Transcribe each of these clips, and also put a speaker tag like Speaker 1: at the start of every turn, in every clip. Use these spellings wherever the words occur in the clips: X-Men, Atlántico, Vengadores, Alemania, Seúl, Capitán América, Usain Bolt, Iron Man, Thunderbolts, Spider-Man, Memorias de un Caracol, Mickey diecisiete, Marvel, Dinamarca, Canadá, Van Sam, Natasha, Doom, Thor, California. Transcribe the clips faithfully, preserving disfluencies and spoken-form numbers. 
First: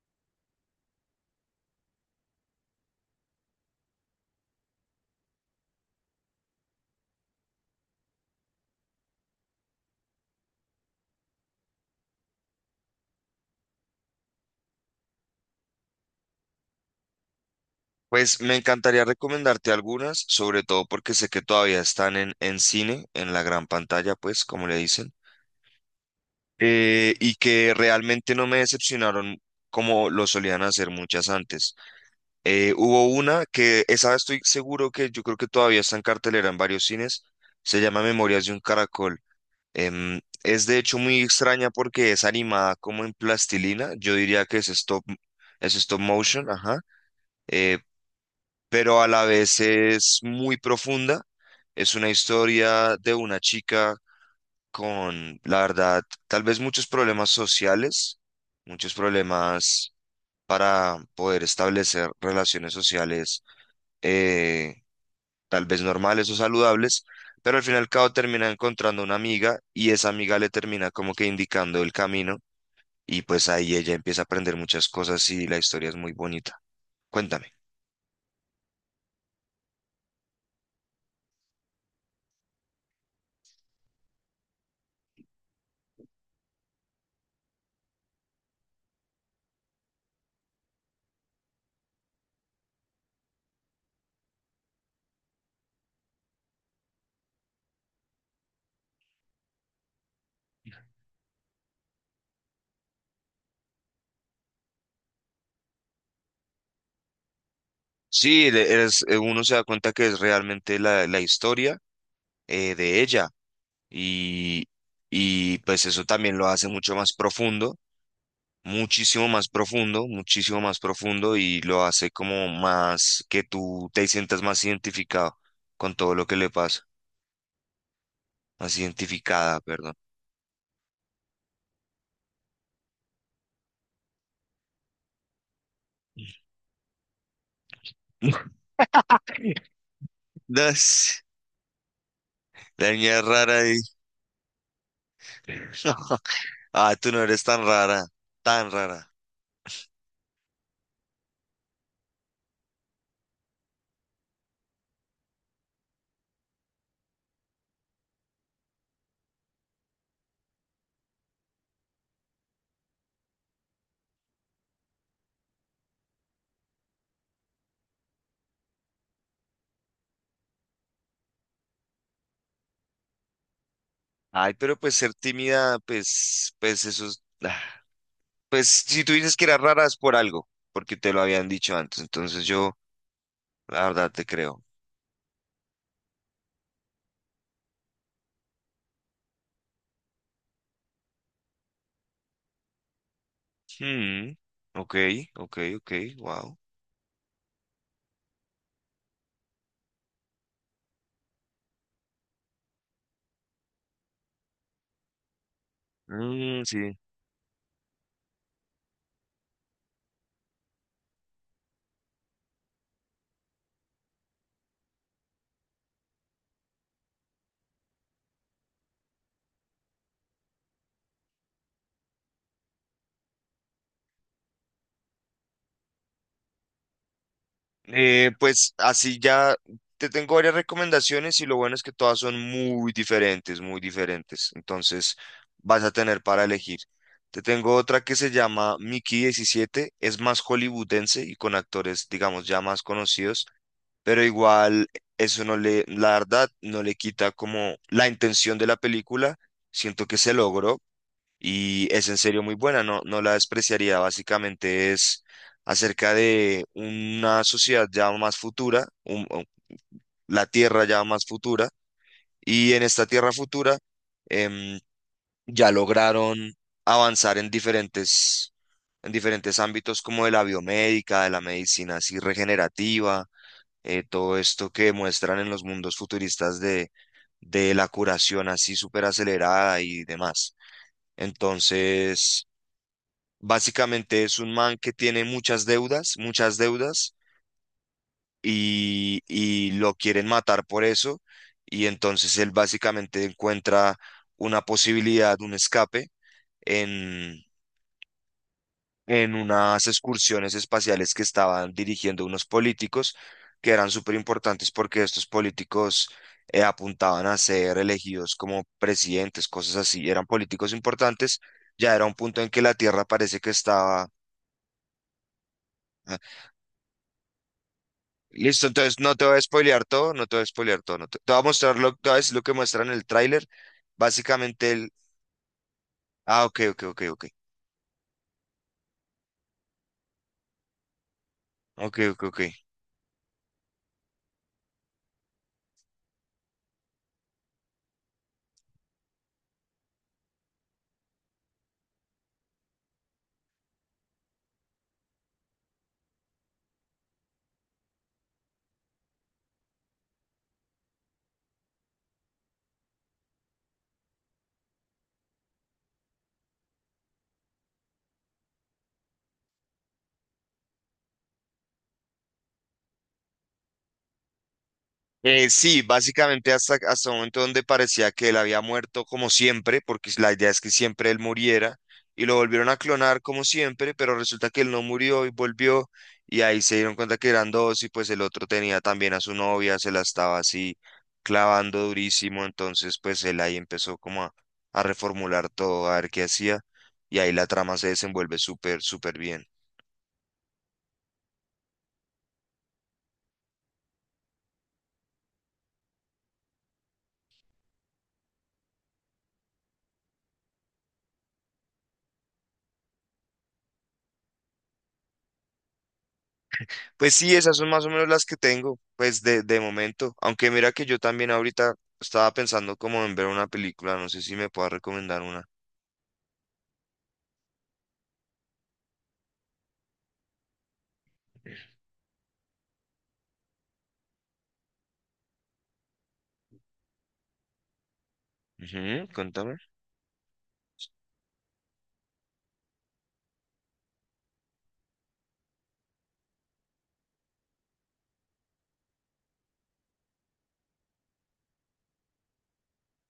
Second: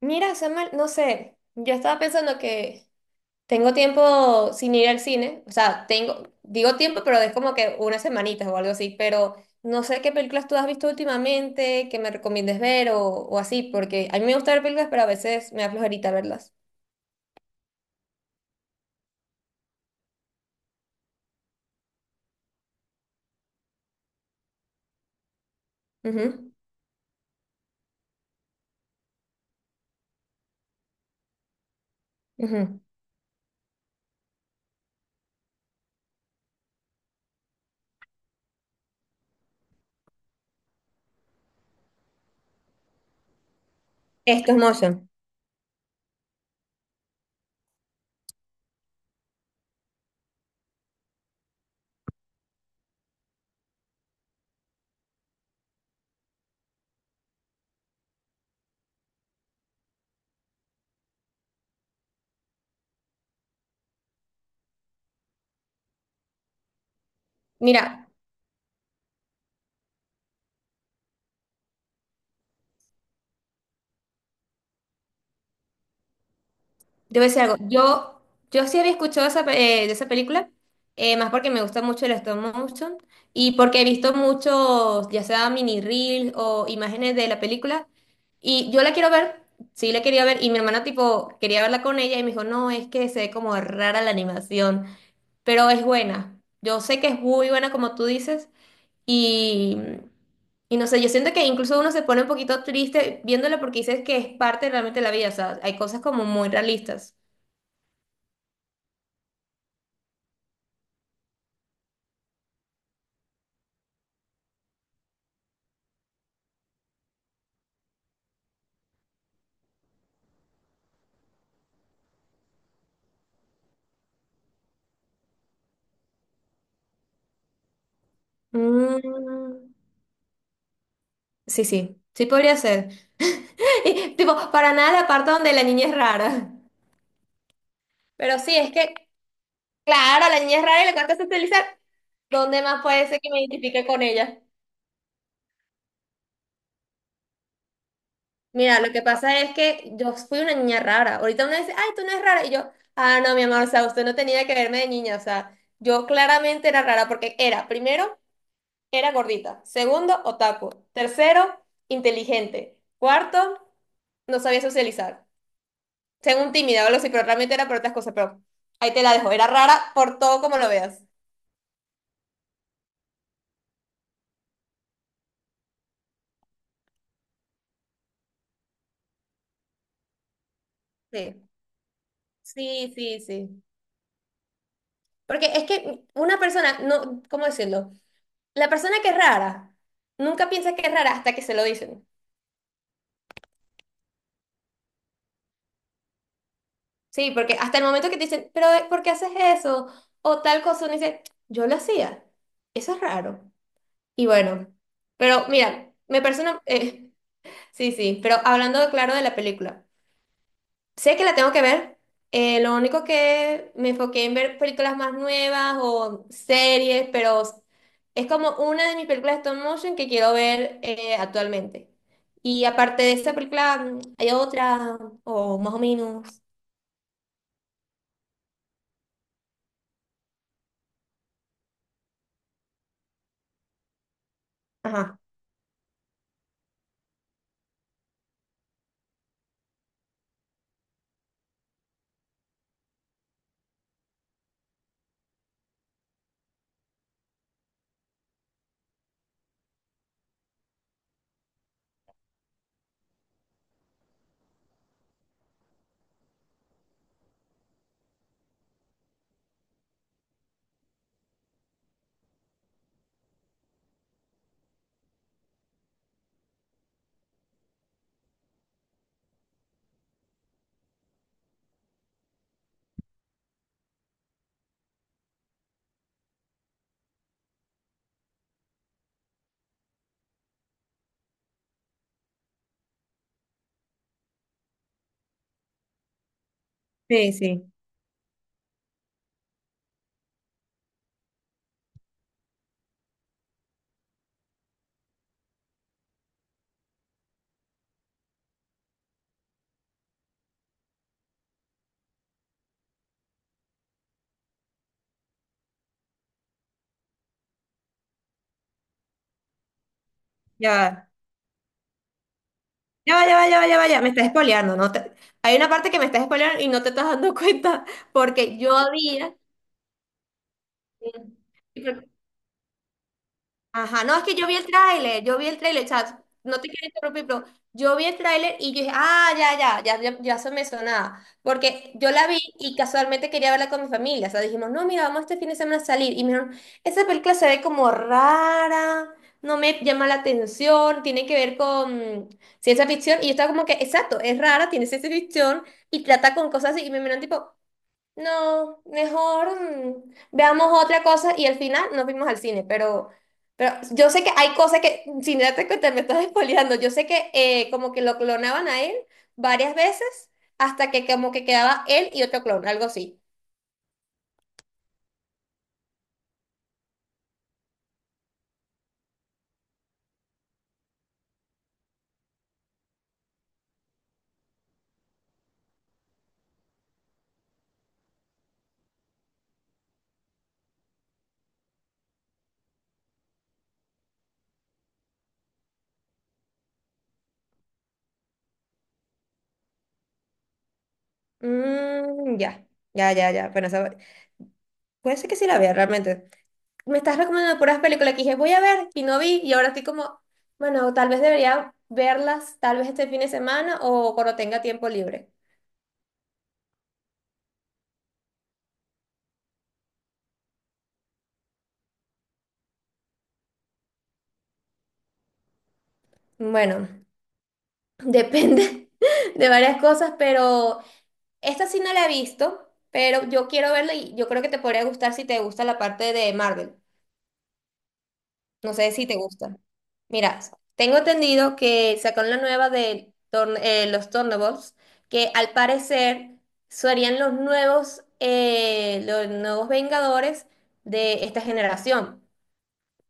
Speaker 1: Mira, Samuel, no sé, yo estaba pensando que tengo tiempo sin ir al cine, o sea, tengo, digo tiempo, pero es como que unas semanitas o algo así, pero no sé qué películas tú has visto últimamente, que me recomiendes ver o, o así, porque a mí me gusta ver películas, pero a veces me da flojerita verlas.
Speaker 2: Pues me encantaría recomendarte algunas, sobre todo porque sé que todavía están en, en cine, en la gran pantalla, pues, como le dicen,
Speaker 1: Ujú,
Speaker 2: eh, y que realmente no me decepcionaron como lo solían hacer muchas antes. Eh,
Speaker 1: ujú.
Speaker 2: hubo una que, esa estoy seguro que yo creo que todavía está en cartelera en varios cines, se llama Memorias de un Caracol. Em, es de hecho muy extraña porque es animada como en plastilina, yo diría
Speaker 1: Esto es
Speaker 2: que es stop,
Speaker 1: motion.
Speaker 2: es stop motion, ajá. Eh, pero a la vez es muy profunda. Es una historia de una chica con, la verdad, tal vez muchos problemas sociales, muchos problemas para poder establecer relaciones sociales, eh, tal vez normales o saludables, pero al fin y al
Speaker 1: Mira.
Speaker 2: cabo termina encontrando una amiga y esa amiga le termina como que indicando el camino, y pues ahí ella empieza a aprender muchas cosas y la historia es muy bonita.
Speaker 1: Debo decir
Speaker 2: Cuéntame.
Speaker 1: algo. Yo, yo sí había escuchado esa, pe- eh, de esa película, eh, más porque me gusta mucho el stop motion y porque he visto muchos, ya sea mini reels o imágenes de la película. Y yo la quiero ver, sí la quería ver. Y mi hermana, tipo, quería verla con ella y me dijo, no, es que se ve como rara la animación, pero es buena. Yo sé que es muy buena, como tú dices. Y, y no sé, yo siento que incluso uno se pone un poquito triste viéndola porque dices que es parte realmente de la vida. O sea, hay cosas como muy realistas.
Speaker 2: Sí, le- es- eh, uno se da cuenta que es realmente la, la historia eh, de ella y, y pues eso también lo hace mucho más profundo. Muchísimo más profundo, muchísimo más profundo, y lo hace como más que tú te sientas más identificado con todo lo que le pasa, más identificada,
Speaker 1: Mm,
Speaker 2: perdón.
Speaker 1: sí, sí, sí podría ser. Y, tipo, para nada la parte donde la niña es rara. Pero sí, es que, claro, la niña es rara y le encanta
Speaker 2: Das,
Speaker 1: socializar. ¿Dónde más
Speaker 2: la
Speaker 1: puede
Speaker 2: niña
Speaker 1: ser
Speaker 2: es
Speaker 1: que me
Speaker 2: rara ahí.
Speaker 1: identifique con ella?
Speaker 2: Ah, tú no eres tan rara, tan
Speaker 1: Mira, lo que
Speaker 2: rara.
Speaker 1: pasa es que yo fui una niña rara. Ahorita uno dice, ay, tú no eres rara. Y yo, ah, no, mi amor, o sea, usted no tenía que verme de niña. O sea, yo claramente era rara porque era, primero, era gordita. Segundo, otaku. Tercero, inteligente. Cuarto, no sabía socializar. Tengo un tímida o algo así, pero realmente era por otras cosas, pero ahí te la dejo. Era rara por todo como lo veas.
Speaker 2: Ay, pero pues ser tímida, pues, pues eso es, ah, pues si tú dices que eras rara es por algo, porque te lo
Speaker 1: Sí,
Speaker 2: habían dicho antes, entonces yo,
Speaker 1: sí, sí, sí.
Speaker 2: la verdad, te creo.
Speaker 1: Porque es que una persona, no, ¿cómo decirlo? La persona que es rara, nunca piensa que es rara hasta que se lo dicen.
Speaker 2: Hmm, ok, ok, ok, wow.
Speaker 1: Sí, porque hasta el momento que te dicen, pero eh, ¿por qué haces eso? O tal cosa, uno dice, yo lo hacía. Eso es raro. Y bueno, pero mira, me persona,
Speaker 2: Mm, sí.
Speaker 1: eh, sí, sí, pero hablando claro de la película. Sé que la tengo que ver. Eh, lo único que me enfoqué en ver películas más nuevas o series, pero es como una de mis películas de stop motion que quiero ver eh, actualmente. Y aparte de esta película, mm, hay otra, o más o menos.
Speaker 2: Eh, pues así ya te tengo varias recomendaciones y lo bueno es que todas son muy diferentes, muy diferentes. Entonces
Speaker 1: Ajá.
Speaker 2: vas a tener para elegir. Te tengo otra que se llama Mickey diecisiete. Es más hollywoodense y con actores, digamos, ya más conocidos, pero igual eso no le, la verdad, no le quita como la intención de la película. Siento que se logró, y es en serio muy buena, no, no la despreciaría. Básicamente es acerca de una sociedad ya más futura, un- o la Tierra ya más futura, y en esta Tierra futura, em, ya lograron avanzar en diferentes, en diferentes ámbitos como de la biomédica, de la medicina así regenerativa, eh, todo esto que muestran en los mundos futuristas de, de la curación así súper acelerada y demás. Entonces, básicamente es un man que tiene muchas deudas, muchas deudas,
Speaker 1: Sí, sí.
Speaker 2: y, y lo quieren matar por eso. Y entonces él básicamente encuentra una posibilidad, un escape en, en unas excursiones espaciales que estaban dirigiendo unos políticos que eran súper importantes porque estos políticos eh, apuntaban a ser elegidos como presidentes, cosas así. Eran
Speaker 1: Ya
Speaker 2: políticos
Speaker 1: va.
Speaker 2: importantes. Ya era un punto en que la Tierra
Speaker 1: Ya va, ya
Speaker 2: parece
Speaker 1: va,
Speaker 2: que
Speaker 1: ya va, ya va, ya.
Speaker 2: estaba...
Speaker 1: Me estás spoileando, ¿no? te- Hay una parte que me
Speaker 2: Ah,
Speaker 1: estás spoileando y no te estás dando cuenta porque
Speaker 2: listo,
Speaker 1: yo
Speaker 2: entonces no te
Speaker 1: había...
Speaker 2: voy a spoilear todo, no te voy a spoilear todo, no te, te voy a mostrar lo, te voy a decir lo que muestra en el tráiler.
Speaker 1: Ajá, no, es que yo vi el
Speaker 2: Básicamente el...
Speaker 1: tráiler, yo vi el tráiler, o sea,
Speaker 2: Ah, ok,
Speaker 1: no te
Speaker 2: ok,
Speaker 1: quiero
Speaker 2: ok, ok.
Speaker 1: interrumpir, pero yo vi el tráiler y yo dije, ah, ya, ya, ya, ya, ya se me sonaba, porque
Speaker 2: Ok,
Speaker 1: yo
Speaker 2: ok,
Speaker 1: la vi
Speaker 2: ok.
Speaker 1: y casualmente quería verla con mi familia, o sea, dijimos, no, mira, vamos este fin de semana a salir, y me dijeron, esa película se ve como rara, no me llama la atención, tiene que ver con ciencia ficción, y yo estaba como que, exacto, es rara, tiene ciencia ficción, y trata con cosas así, y me miran tipo, no, mejor mm, veamos otra cosa y al final nos fuimos al cine, pero, pero yo sé que hay cosas que, mm, sin darte cuenta, me estás espoleando, yo sé que eh, como que lo clonaban a él varias veces hasta que como que quedaba él y otro clon, algo así.
Speaker 2: Eh, sí, básicamente hasta, hasta un momento donde parecía que él había muerto como siempre, porque la idea es que siempre él muriera, y lo volvieron a clonar como siempre, pero resulta que él no murió y volvió, y ahí se dieron cuenta que eran dos, y pues el otro tenía también a su novia, se la estaba así clavando durísimo, entonces pues él ahí empezó como a, a reformular todo, a ver qué hacía, y ahí la trama se desenvuelve súper, súper bien.
Speaker 1: Mm, ya, ya, ya, ya, bueno, esa- puede ser que sí la vea realmente. Me estás recomendando puras películas que dije voy a ver y no vi y ahora estoy como, bueno, tal vez debería verlas tal vez este fin de semana o cuando tenga tiempo libre.
Speaker 2: Pues sí, esas son más o menos las que tengo, pues de, de momento. Aunque mira que yo también ahorita estaba pensando como en ver una película, no sé si me puedas recomendar una.
Speaker 1: Bueno. Depende de varias cosas, pero esta sí no la he visto, pero yo quiero verla y yo creo que te podría gustar si te gusta la parte de Marvel. No sé si
Speaker 2: Ujú,
Speaker 1: te gusta.
Speaker 2: cuéntame.
Speaker 1: Mira, tengo entendido que sacaron la nueva de Thor- eh, los Thunderbolts, que al parecer serían los nuevos, eh, los nuevos Vengadores de esta generación.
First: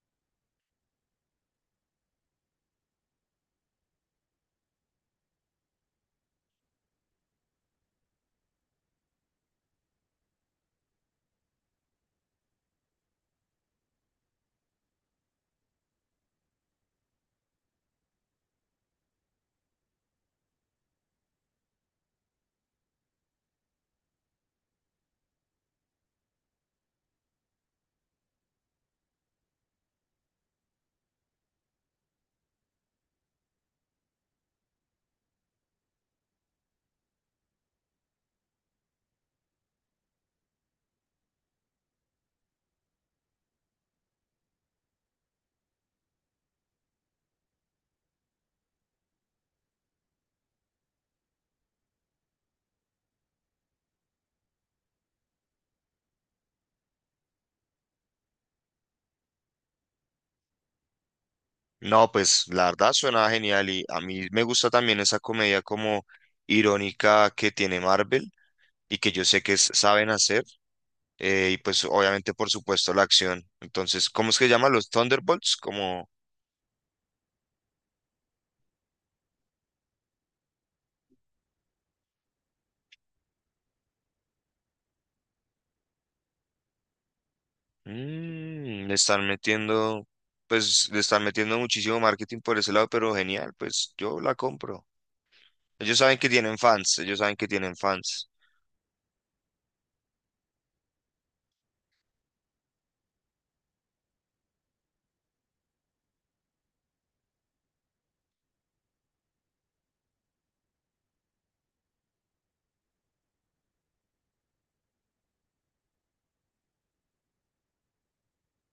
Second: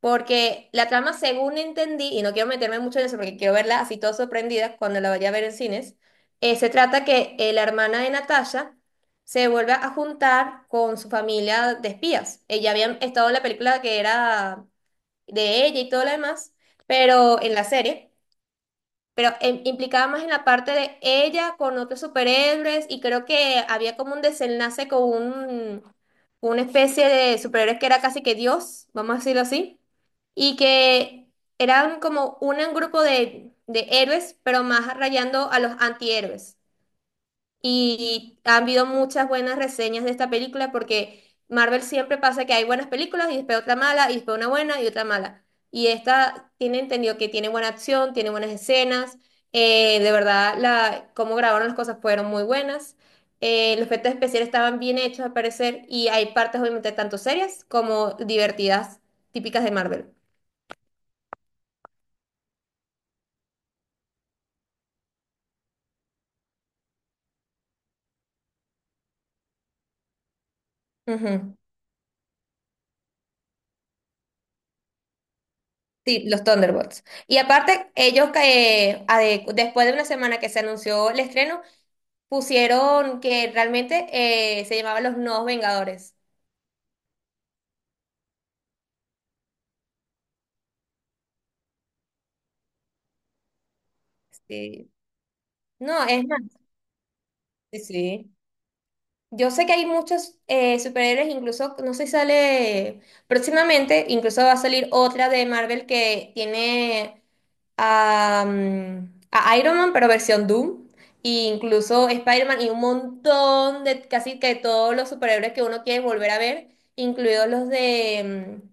Speaker 1: Porque la trama, según entendí, y no quiero meterme mucho en eso porque quiero verla así todo sorprendida cuando la vaya a ver en cines, eh, se trata que eh, la hermana de Natasha se vuelve a juntar con su familia de espías. Ella había estado en la película que era de ella y todo lo demás, pero en la serie, pero em- implicaba más en la parte de ella con otros superhéroes y creo que había como un desenlace con un, una especie de superhéroe que era casi que Dios, vamos a decirlo así y que eran como un grupo de, de héroes, pero más rayando a los antihéroes. Y han habido muchas buenas reseñas de esta película porque Marvel siempre pasa que hay buenas películas y después otra mala, y después una buena y otra mala. Y esta tiene entendido que tiene buena acción, tiene buenas escenas, eh, de verdad la, cómo grabaron las cosas fueron muy buenas. Eh, los efectos especiales estaban bien hechos al parecer y hay partes obviamente tanto serias como divertidas, típicas de Marvel.
Speaker 2: No, pues la verdad suena genial y a mí me gusta también esa comedia como irónica que tiene Marvel y que yo sé que s- saben hacer, eh,
Speaker 1: Ujú.
Speaker 2: y pues obviamente por supuesto la acción. Entonces, ¿cómo es que llaman los Thunderbolts? Como
Speaker 1: Sí, los Thunderbolts. Y aparte, ellos eh, a de- después de una semana que se anunció el estreno, pusieron que realmente eh, se llamaban los Nuevos Vengadores.
Speaker 2: mm, le están metiendo, pues le están metiendo muchísimo marketing por ese lado, pero genial, pues yo la compro.
Speaker 1: Sí.
Speaker 2: Ellos
Speaker 1: No,
Speaker 2: saben
Speaker 1: es
Speaker 2: que
Speaker 1: más,
Speaker 2: tienen fans, ellos saben que tienen
Speaker 1: sí,
Speaker 2: fans.
Speaker 1: sí. Yo sé que hay muchos eh, superhéroes, incluso, no sé si sale próximamente, incluso va a salir otra de Marvel que tiene a, mm, a Iron Man, pero versión Doom, e incluso Spider-Man y un montón de casi que todos los superhéroes que uno quiere volver a ver, incluidos los de, mm,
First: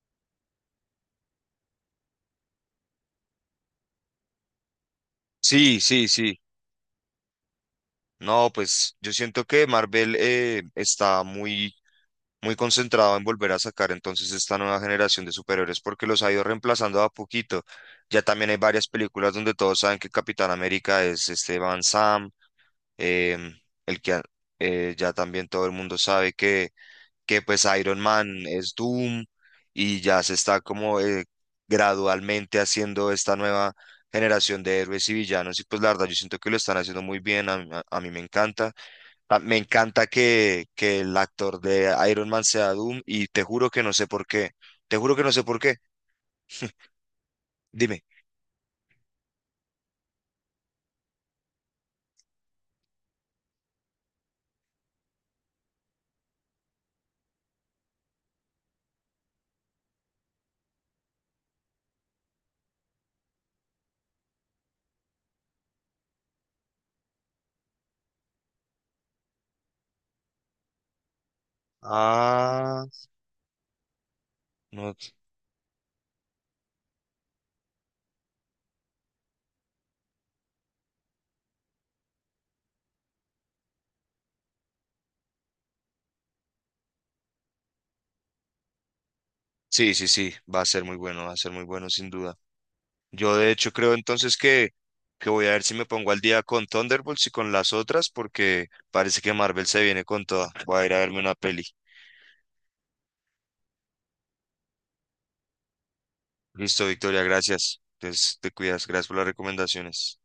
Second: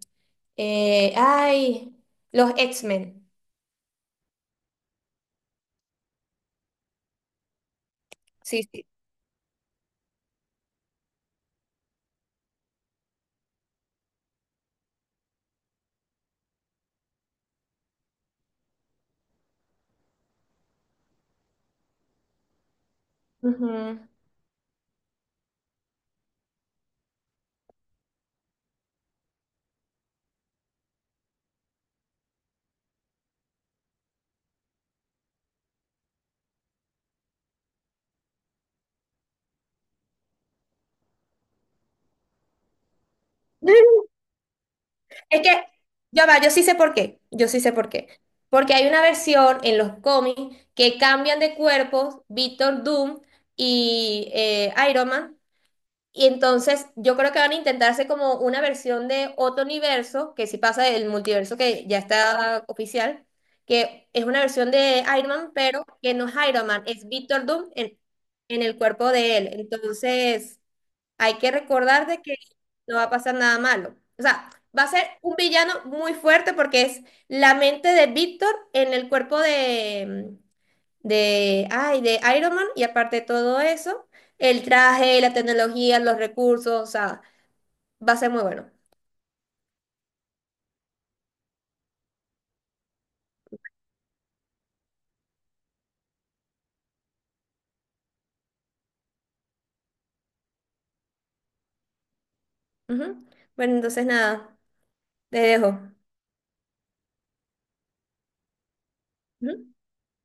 Speaker 1: eh, ay, los X-Men.
Speaker 2: Sí, sí, sí. No,
Speaker 1: Sí, sí.
Speaker 2: pues yo siento que Marvel eh, está muy, muy concentrado en volver a sacar entonces esta nueva generación de superhéroes porque los ha ido reemplazando a poquito. Ya también hay varias películas donde todos saben que Capitán América es este Van Sam, em,
Speaker 1: Ujú.
Speaker 2: el que a- eh, ya también todo el mundo sabe que que pues Iron Man es Doom, y ya se está como eh, gradualmente haciendo esta nueva generación de héroes y villanos, y pues la verdad yo siento que lo están haciendo muy bien, a, mí a- a mí me encanta. Ta- Me encanta que, que el actor de Iron Man sea Doom, y te juro que no sé por qué, te juro que no
Speaker 1: Es
Speaker 2: sé por
Speaker 1: que,
Speaker 2: qué,
Speaker 1: ya va, yo sí sé por qué, yo sí sé por
Speaker 2: dime.
Speaker 1: qué. Porque hay una versión en los cómics que cambian de cuerpos Víctor Doom y eh, Iron Man. Y entonces yo creo que van a intentarse como una versión de otro universo, que si pasa del multiverso que ya está oficial, que es una versión de Iron Man, pero que no es Iron Man, es Víctor Doom en, en el cuerpo de él. Entonces... Hay que recordar de que
Speaker 2: Ah,
Speaker 1: no va a pasar nada malo. O sea, va a
Speaker 2: no.
Speaker 1: ser un villano muy fuerte porque es la mente de Víctor en el cuerpo de, mm, de, ay, de Iron Man y aparte de todo eso, el traje, la tecnología, los recursos, o sea, va a ser muy bueno.
Speaker 2: Sí, sí, sí, va a ser muy bueno, va a ser muy bueno sin duda. Yo de hecho creo entonces que, que voy a ver si me pongo al día con Thunderbolts y con las otras, porque parece que Marvel se viene con toda. Voy a ir a verme una peli.
Speaker 1: Ujú. Bueno, entonces nada, te dejo.
Speaker 2: Listo, Victoria, gracias. Entonces te cuidas, gracias por las
Speaker 1: Ujú.
Speaker 2: recomendaciones.